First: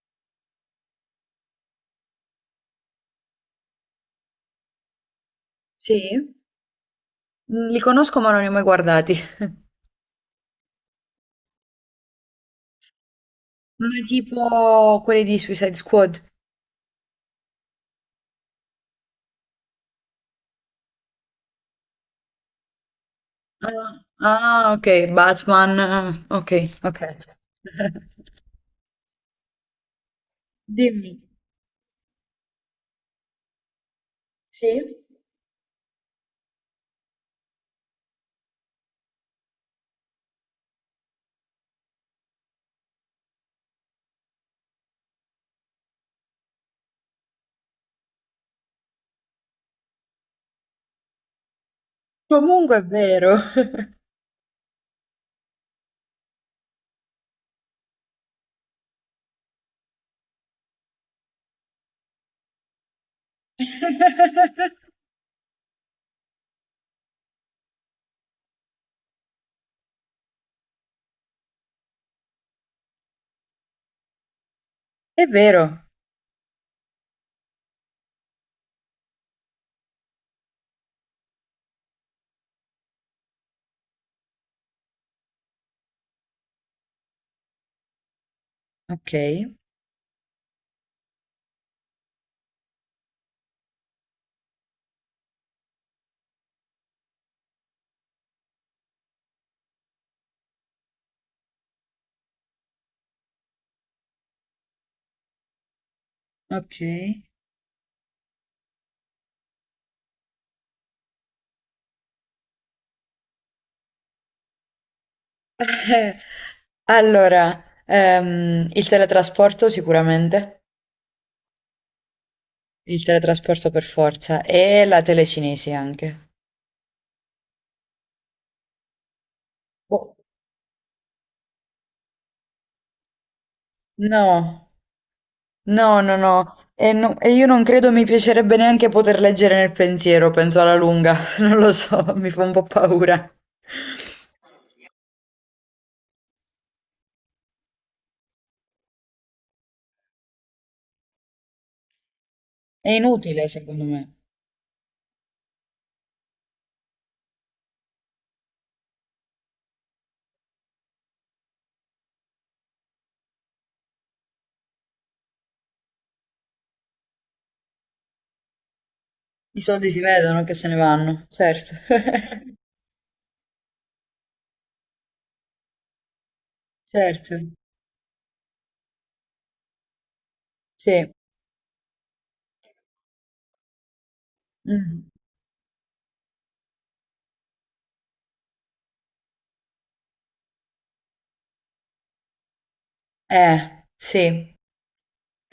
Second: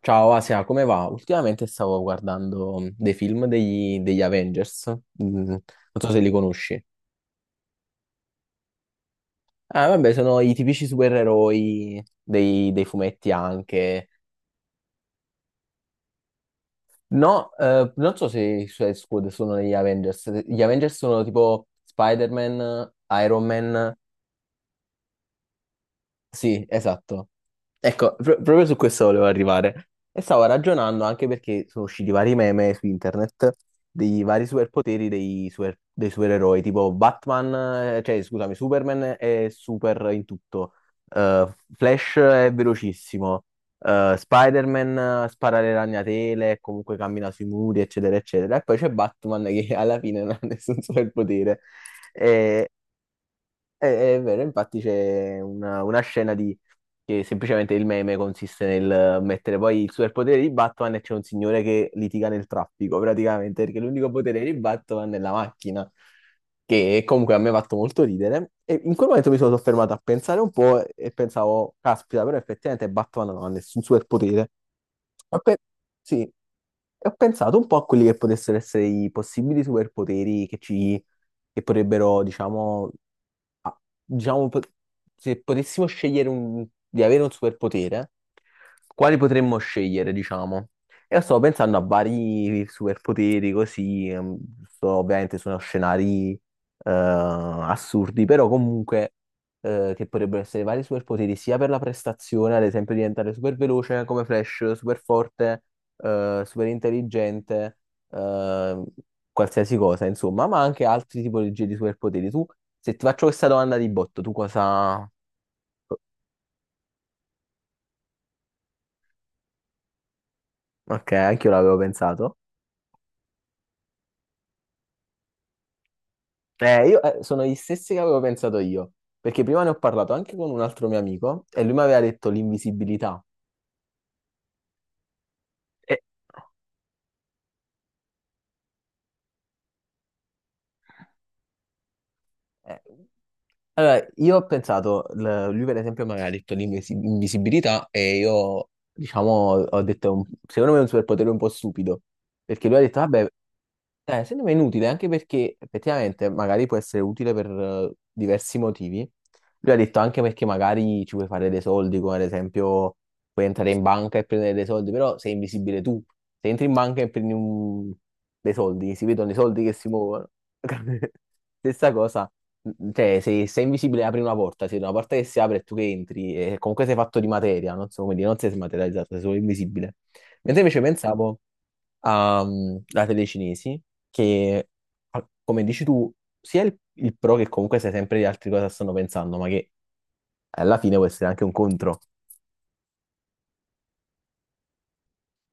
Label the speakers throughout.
Speaker 1: Ciao Asia, come va? Ultimamente stavo guardando dei film degli Avengers, non
Speaker 2: Sì?
Speaker 1: so se li conosci.
Speaker 2: Mhmm, li conosco ma non li ho mai guardati.
Speaker 1: Ah, vabbè, sono i tipici supereroi dei fumetti
Speaker 2: Ma
Speaker 1: anche.
Speaker 2: tipo quelli di Suicide Squad?
Speaker 1: No, non so se i Suicide Squad sono negli Avengers. Gli Avengers sono tipo Spider-Man, Iron Man.
Speaker 2: Ah. Ah, okay, Batman. Okay,
Speaker 1: Sì,
Speaker 2: okay.
Speaker 1: esatto. Ecco, proprio su questo volevo arrivare. E stavo ragionando
Speaker 2: Dimmi.
Speaker 1: anche perché sono usciti vari meme su internet dei vari
Speaker 2: Sì?
Speaker 1: superpoteri dei supereroi, tipo Batman, cioè scusami, Superman è super in tutto. Flash è velocissimo. Spider-Man spara le ragnatele, comunque cammina sui muri, eccetera, eccetera. E poi c'è Batman che alla fine non ha nessun superpotere.
Speaker 2: Comunque è vero.
Speaker 1: È vero, infatti c'è una scena di, che semplicemente il meme consiste nel mettere poi il superpotere di Batman, e c'è un signore che litiga nel traffico praticamente, perché l'unico potere di Batman è la macchina, che comunque a me ha fatto molto ridere. E in quel momento mi sono soffermato a pensare un po' e pensavo, caspita, però effettivamente Batman non ha nessun superpotere.
Speaker 2: È
Speaker 1: Ma pe-
Speaker 2: vero.
Speaker 1: sì, e ho pensato un po' a quelli che potessero essere i possibili superpoteri che potrebbero, diciamo. Ah, diciamo, po- se potessimo di avere un superpotere, quali
Speaker 2: Okay,
Speaker 1: potremmo scegliere, diciamo? Io sto pensando a vari superpoteri così, ovviamente sono scenari assurdi, però comunque che potrebbero essere vari superpoteri sia per la prestazione, ad esempio diventare super veloce come Flash, super forte, super
Speaker 2: okay.
Speaker 1: intelligente, qualsiasi cosa, insomma, ma anche altri tipologie di superpoteri. Tu, se ti faccio questa domanda di botto, tu cosa...
Speaker 2: Eh, allora, il teletrasporto sicuramente,
Speaker 1: Ok, anche io l'avevo pensato.
Speaker 2: il teletrasporto per forza e la telecinesi anche.
Speaker 1: Io sono gli stessi che avevo pensato io, perché prima ne ho parlato
Speaker 2: Boh,
Speaker 1: anche con un altro mio amico e lui mi aveva detto l'invisibilità.
Speaker 2: no. No,
Speaker 1: E-
Speaker 2: no, no, e io non credo mi piacerebbe neanche poter leggere nel pensiero, penso alla lunga, non lo so, mi fa un po'
Speaker 1: eh,
Speaker 2: paura.
Speaker 1: Allora, io ho pensato, lui per esempio mi aveva detto l'invisibilità e io, diciamo, ho detto, secondo me è un superpotere un po' stupido, perché lui ha
Speaker 2: È
Speaker 1: detto, vabbè.
Speaker 2: inutile, secondo me.
Speaker 1: Secondo me è inutile, anche perché effettivamente magari può essere utile per diversi motivi. Lui ha detto anche perché magari ci puoi fare dei soldi, come ad esempio puoi entrare in banca e prendere dei soldi, però sei invisibile tu. Se entri in banca e dei soldi, si vedono i
Speaker 2: I
Speaker 1: soldi che si
Speaker 2: soldi si
Speaker 1: muovono.
Speaker 2: vedono che se ne vanno, certo.
Speaker 1: Stessa cosa, cioè se sei invisibile apri una porta, se una porta che si apre e tu che entri, e comunque sei fatto di
Speaker 2: Certo,
Speaker 1: materia, non so come dire, non sei smaterializzato, sei solo invisibile. Mentre invece
Speaker 2: sì.
Speaker 1: pensavo a, la tele cinesi, che
Speaker 2: Mm.
Speaker 1: come dici tu, sia il pro che comunque sai sempre di altri cosa stanno pensando, ma che alla fine può essere anche un contro.
Speaker 2: Sì.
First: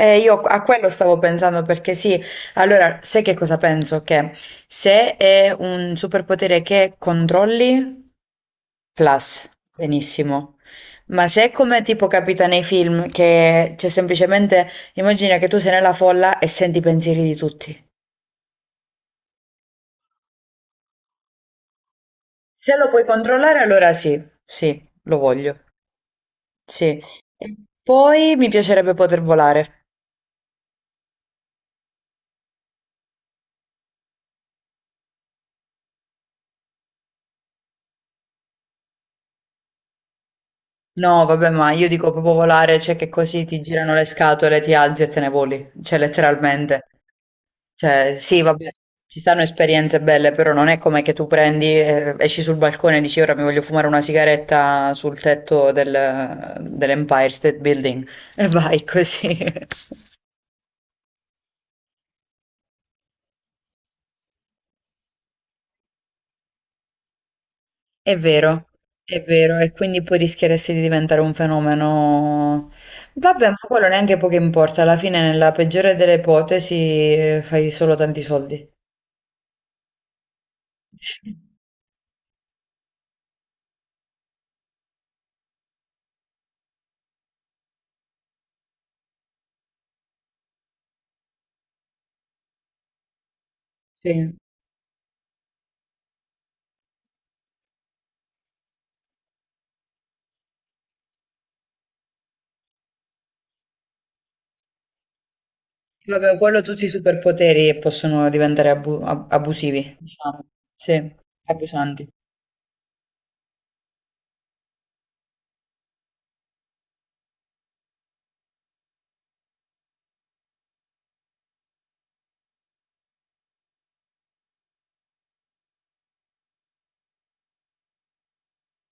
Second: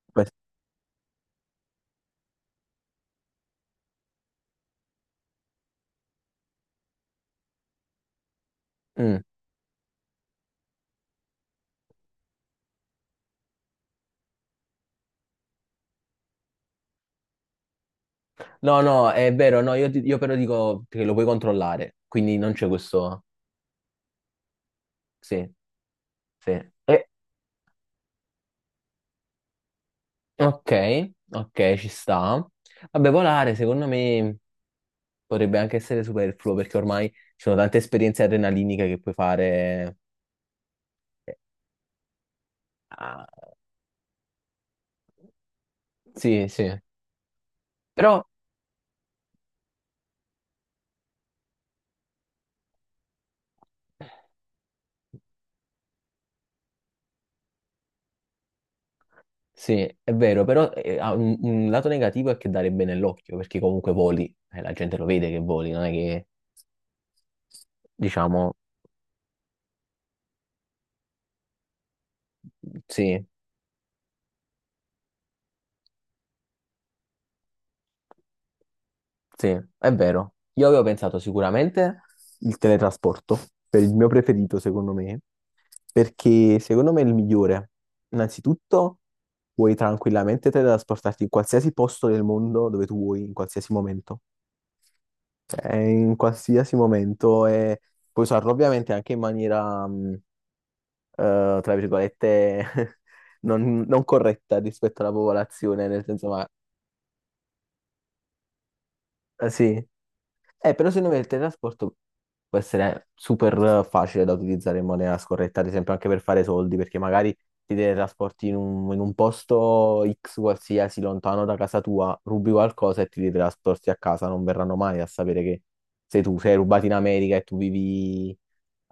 Speaker 1: Per-
Speaker 2: Io a quello stavo pensando perché sì, allora sai che cosa penso? Che se è un superpotere che controlli,
Speaker 1: Mm.
Speaker 2: plus, benissimo. Ma se è come tipo capita nei film, che c'è semplicemente, immagina che tu sei nella folla e senti i pensieri di tutti.
Speaker 1: No, no, è vero, no, io però dico che lo puoi controllare, quindi non c'è
Speaker 2: Se lo puoi
Speaker 1: questo...
Speaker 2: controllare, allora sì, sì, lo
Speaker 1: Sì,
Speaker 2: voglio.
Speaker 1: sì.
Speaker 2: Sì.
Speaker 1: Eh,
Speaker 2: E poi mi piacerebbe poter volare.
Speaker 1: ok, ok, ci sta. Vabbè, volare secondo me potrebbe anche essere superfluo perché ormai ci sono tante esperienze adrenaliniche che puoi fare.
Speaker 2: No, vabbè, ma io dico proprio volare, cioè che
Speaker 1: Ah,
Speaker 2: così ti girano le scatole, ti alzi e te ne voli, cioè
Speaker 1: sì, sì.
Speaker 2: letteralmente. Cioè,
Speaker 1: Però
Speaker 2: sì, vabbè, ci stanno esperienze belle, però non è come che tu prendi, esci sul balcone e dici ora mi voglio fumare una sigaretta sul tetto dell'Empire State Building e vai così.
Speaker 1: sì, è vero, però ha un lato negativo è che darebbe nell'occhio, perché comunque voli, la gente lo vede che voli, non è che,
Speaker 2: È
Speaker 1: diciamo,
Speaker 2: vero, è vero, e quindi poi rischieresti di diventare un fenomeno.
Speaker 1: sì,
Speaker 2: Vabbè, ma quello neanche poco importa, alla fine nella peggiore delle ipotesi fai solo tanti soldi.
Speaker 1: sì, è vero. Io avevo pensato sicuramente il teletrasporto, per il mio preferito, secondo me, perché secondo me è il migliore. Innanzitutto, puoi tranquillamente teletrasportarti in qualsiasi posto del mondo dove tu vuoi, in qualsiasi momento.
Speaker 2: Sì.
Speaker 1: In qualsiasi momento e puoi usarlo ovviamente anche in maniera, tra virgolette, non, non corretta rispetto alla popolazione, nel senso,
Speaker 2: Vabbè,
Speaker 1: ma
Speaker 2: quello tutti i superpoteri e possono diventare
Speaker 1: sì.
Speaker 2: abusivi, diciamo.
Speaker 1: Però secondo
Speaker 2: Sì,
Speaker 1: me il teletrasporto
Speaker 2: abusanti.
Speaker 1: può essere super facile da utilizzare in maniera scorretta, ad esempio anche per fare soldi, perché magari ti teletrasporti in un posto X qualsiasi, lontano da casa tua, rubi qualcosa e ti teletrasporti a casa, non verranno mai a sapere che sei tu, sei rubato in America e tu vivi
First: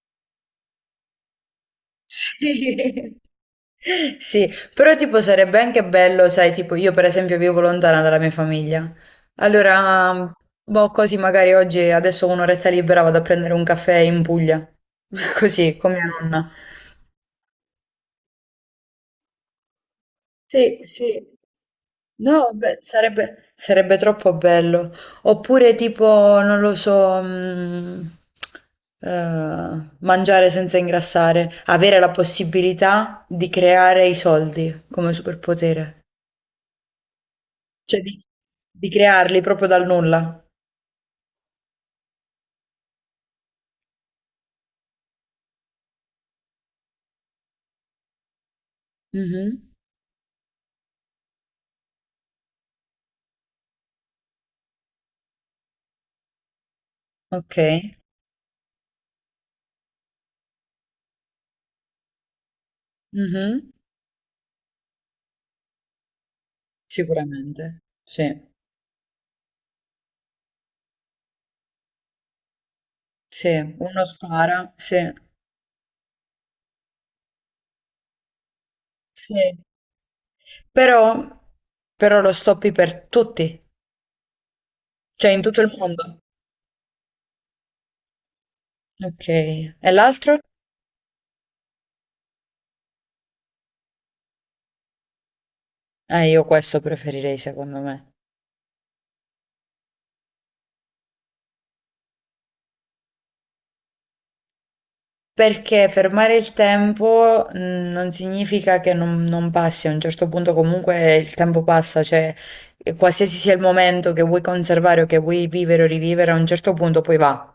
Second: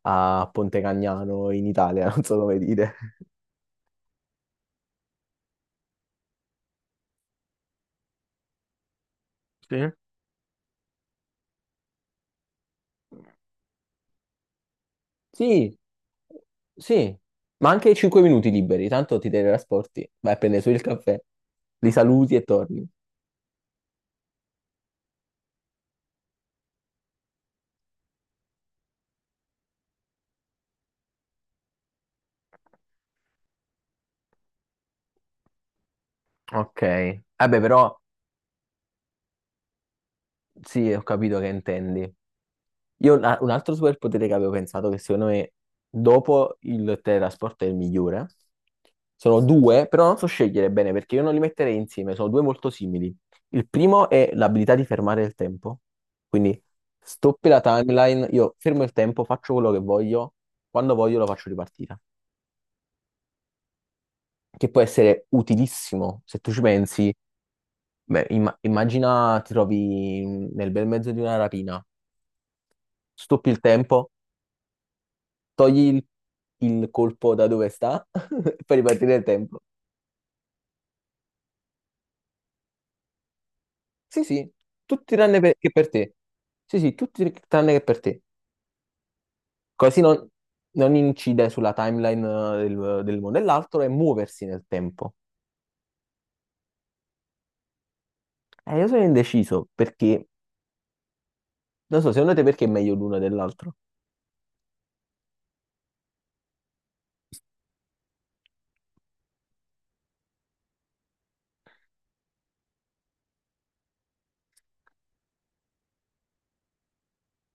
Speaker 1: a Ponte Cagnano in Italia, non so come dire.
Speaker 2: Sì. Sì, però tipo sarebbe anche bello, sai, tipo io per esempio vivo lontana dalla mia famiglia.
Speaker 1: Sì?
Speaker 2: Allora, boh, così magari oggi adesso ho un'oretta libera vado a prendere un caffè in Puglia.
Speaker 1: Sì,
Speaker 2: Così, con mia nonna.
Speaker 1: sì, ma anche 5 minuti liberi, tanto ti teletrasporti, vai a prendere su
Speaker 2: Sì,
Speaker 1: il caffè,
Speaker 2: sì.
Speaker 1: li saluti e
Speaker 2: No, beh,
Speaker 1: torni.
Speaker 2: sarebbe troppo bello. Oppure tipo, non lo so, mangiare senza ingrassare, avere la possibilità di creare i soldi come superpotere,
Speaker 1: Ok. Vabbè, però
Speaker 2: cioè di crearli proprio dal nulla.
Speaker 1: sì, ho capito che intendi. Un altro superpotere che avevo pensato, che secondo me dopo il teletrasporto è il migliore, sono
Speaker 2: Mhm.
Speaker 1: due, però non so scegliere bene perché io non li metterei insieme, sono due molto simili. Il primo è l'abilità di fermare il tempo, quindi stoppi
Speaker 2: Ok.
Speaker 1: la timeline, io fermo il tempo, faccio quello che voglio, quando voglio lo faccio ripartire,
Speaker 2: Mhm.
Speaker 1: che può essere utilissimo se tu ci pensi.
Speaker 2: Sicuramente,
Speaker 1: Beh,
Speaker 2: sì,
Speaker 1: immagina ti trovi nel bel mezzo di una rapina, stoppi il
Speaker 2: sì, uno
Speaker 1: tempo,
Speaker 2: spara, sì,
Speaker 1: togli il colpo da dove sta e fai ripartire il
Speaker 2: sì.
Speaker 1: tempo.
Speaker 2: Però, però lo stoppi per tutti.
Speaker 1: Sì, sì,
Speaker 2: Cioè in tutto
Speaker 1: che
Speaker 2: il
Speaker 1: per te.
Speaker 2: mondo.
Speaker 1: Sì, sì, tutti tranne che per te.
Speaker 2: Ok. E
Speaker 1: Così non,
Speaker 2: l'altro?
Speaker 1: non incide sulla timeline del mondo. E l'altro è muoversi nel tempo.
Speaker 2: Io questo preferirei secondo me.
Speaker 1: Io sono indeciso perché, non so, secondo te perché è meglio l'uno dell'altro?
Speaker 2: Perché fermare il tempo non significa che non passi, a un certo punto comunque il tempo passa, cioè e qualsiasi sia il momento che vuoi conservare o che vuoi vivere o rivivere, a un certo punto poi va.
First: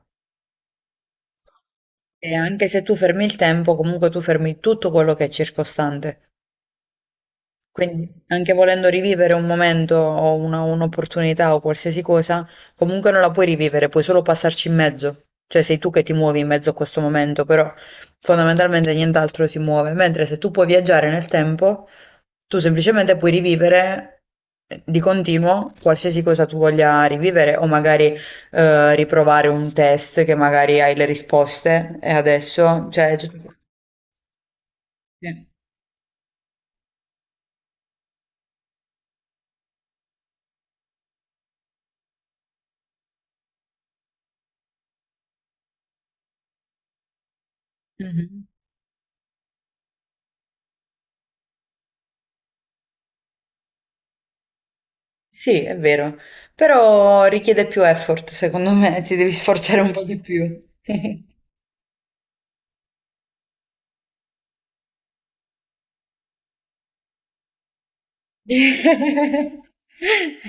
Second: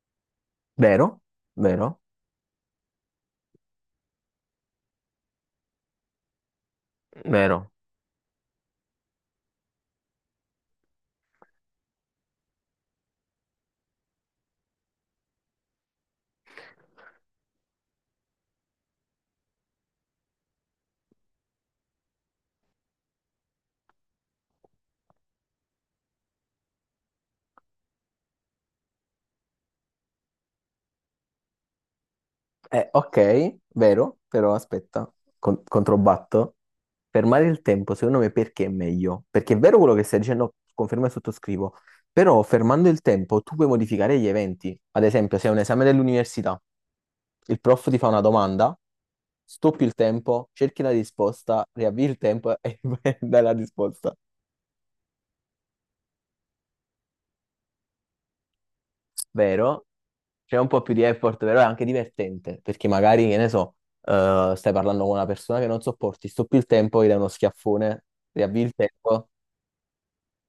Speaker 1: Vero? Vero?
Speaker 2: E anche se tu fermi il tempo, comunque tu fermi tutto quello che è circostante.
Speaker 1: Vero?
Speaker 2: Quindi anche volendo rivivere un momento o un'opportunità o qualsiasi cosa, comunque non la puoi rivivere, puoi solo passarci in mezzo. Cioè sei tu che ti muovi in mezzo a questo momento, però fondamentalmente nient'altro si muove. Mentre se tu puoi viaggiare nel tempo, tu semplicemente puoi rivivere di continuo qualsiasi cosa tu voglia rivivere o magari riprovare un test che magari hai le risposte e adesso, cioè... tutto-
Speaker 1: Ok, vero, però aspetta,
Speaker 2: Sì.
Speaker 1: controbatto. Fermare il tempo, secondo me, perché è meglio? Perché è vero quello che stai dicendo, confermo e sottoscrivo, però fermando il tempo tu puoi modificare gli eventi. Ad esempio, se è un esame dell'università, il prof ti fa una
Speaker 2: Mhm.
Speaker 1: domanda, stoppi il tempo, cerchi la risposta, riavvii il tempo e dai la risposta.
Speaker 2: Sì, è vero, però richiede più effort, secondo me, ti devi sforzare
Speaker 1: Vero?
Speaker 2: un po' di
Speaker 1: C'è
Speaker 2: più.
Speaker 1: un po' più di effort, però è anche divertente, perché magari, che ne so, stai parlando con una persona che non sopporti, stoppi il tempo, gli dai uno schiaffone, riavvi il tempo.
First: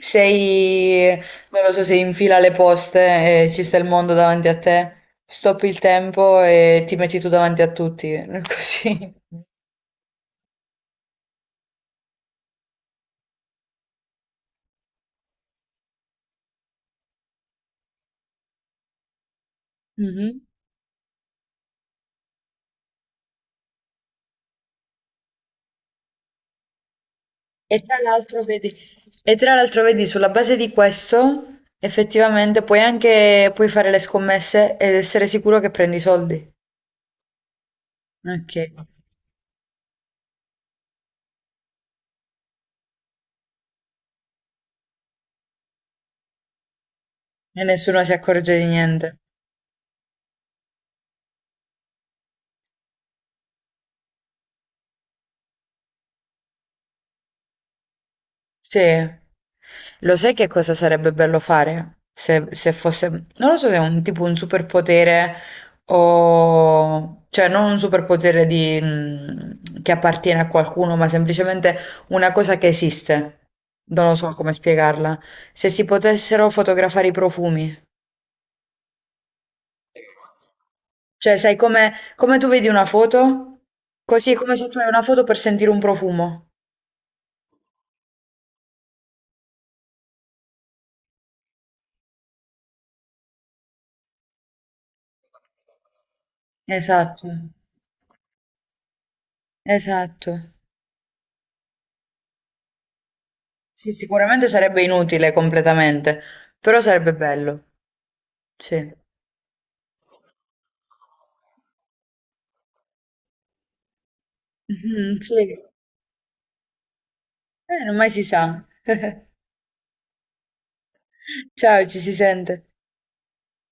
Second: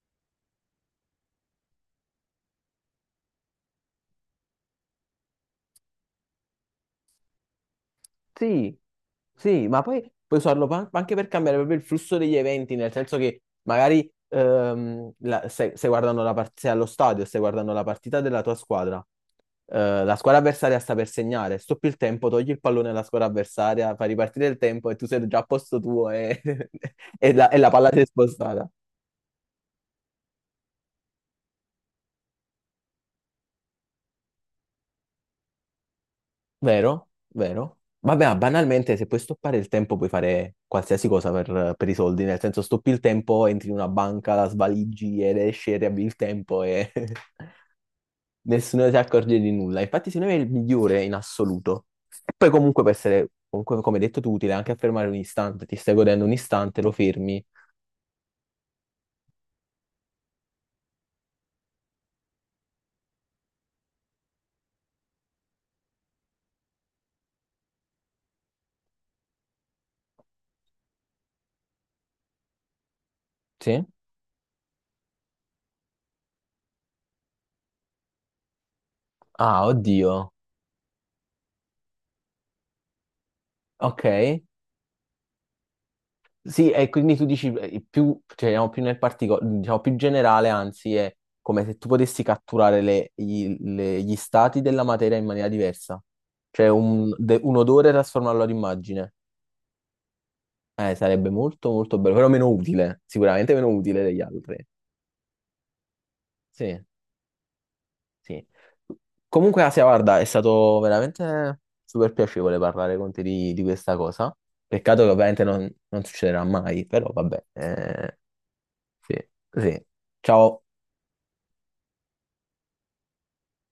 Speaker 2: Sei, non lo so, sei in fila alle poste e ci sta il mondo davanti a te, stoppi il tempo e ti metti tu davanti a tutti,
Speaker 1: Sì,
Speaker 2: così.
Speaker 1: sì, ma poi anche per cambiare proprio il flusso degli eventi, nel senso che magari se, se guardano se allo stadio, stai guardando la partita della tua squadra, la squadra
Speaker 2: Mhm.
Speaker 1: avversaria sta per segnare, stoppi il tempo, togli il pallone alla squadra avversaria, fai ripartire il tempo e tu sei già a posto tuo e, e la
Speaker 2: E
Speaker 1: palla
Speaker 2: tra
Speaker 1: si è
Speaker 2: l'altro
Speaker 1: spostata.
Speaker 2: vedi, e tra l'altro vedi, sulla base di questo, effettivamente puoi anche puoi fare le scommesse ed essere sicuro che prendi soldi.
Speaker 1: Vero, vero. Vabbè, ma
Speaker 2: Ok.
Speaker 1: banalmente, se puoi stoppare il tempo, puoi fare qualsiasi cosa per i soldi. Nel senso, stoppi il tempo, entri in una banca, la svaligi ed esci e riavvi il tempo e
Speaker 2: E nessuno si accorge di
Speaker 1: nessuno si
Speaker 2: niente.
Speaker 1: accorge di nulla. Infatti, secondo me è il migliore in assoluto. E poi, comunque, può essere, comunque, come detto tu, utile anche affermare un istante. Ti stai godendo un istante, lo fermi.
Speaker 2: Sì. Lo sai che cosa sarebbe bello fare? Se, se fosse... Non lo so se è un tipo un superpotere o... Cioè, non un superpotere di, che appartiene a qualcuno, ma semplicemente una cosa che esiste.
Speaker 1: Sì?
Speaker 2: Non lo so come spiegarla. Se si potessero fotografare i profumi.
Speaker 1: Ah, oddio.
Speaker 2: Cioè, sai come, come tu vedi una foto?
Speaker 1: Ok.
Speaker 2: Così è come se tu hai una foto per sentire un profumo.
Speaker 1: Sì, e quindi tu dici più, cioè, andiamo più nel particolare, diciamo più generale, anzi, è come se tu potessi catturare gli stati della materia in maniera diversa. Cioè
Speaker 2: Esatto,
Speaker 1: un odore e trasformarlo ad immagine.
Speaker 2: esatto.
Speaker 1: Sarebbe molto molto bello, però meno utile, sicuramente meno
Speaker 2: Sì,
Speaker 1: utile degli
Speaker 2: sicuramente
Speaker 1: altri.
Speaker 2: sarebbe inutile completamente, però
Speaker 1: Sì.
Speaker 2: sarebbe bello.
Speaker 1: Sì.
Speaker 2: Sì.
Speaker 1: Comunque, Asia, guarda, è stato veramente super piacevole parlare con te di questa cosa. Peccato che
Speaker 2: Mh-mh,
Speaker 1: ovviamente
Speaker 2: sì.
Speaker 1: non, non succederà mai, però vabbè.
Speaker 2: Non mai si sa.
Speaker 1: Sì, sì. Ciao.
Speaker 2: Ciao, ci si sente.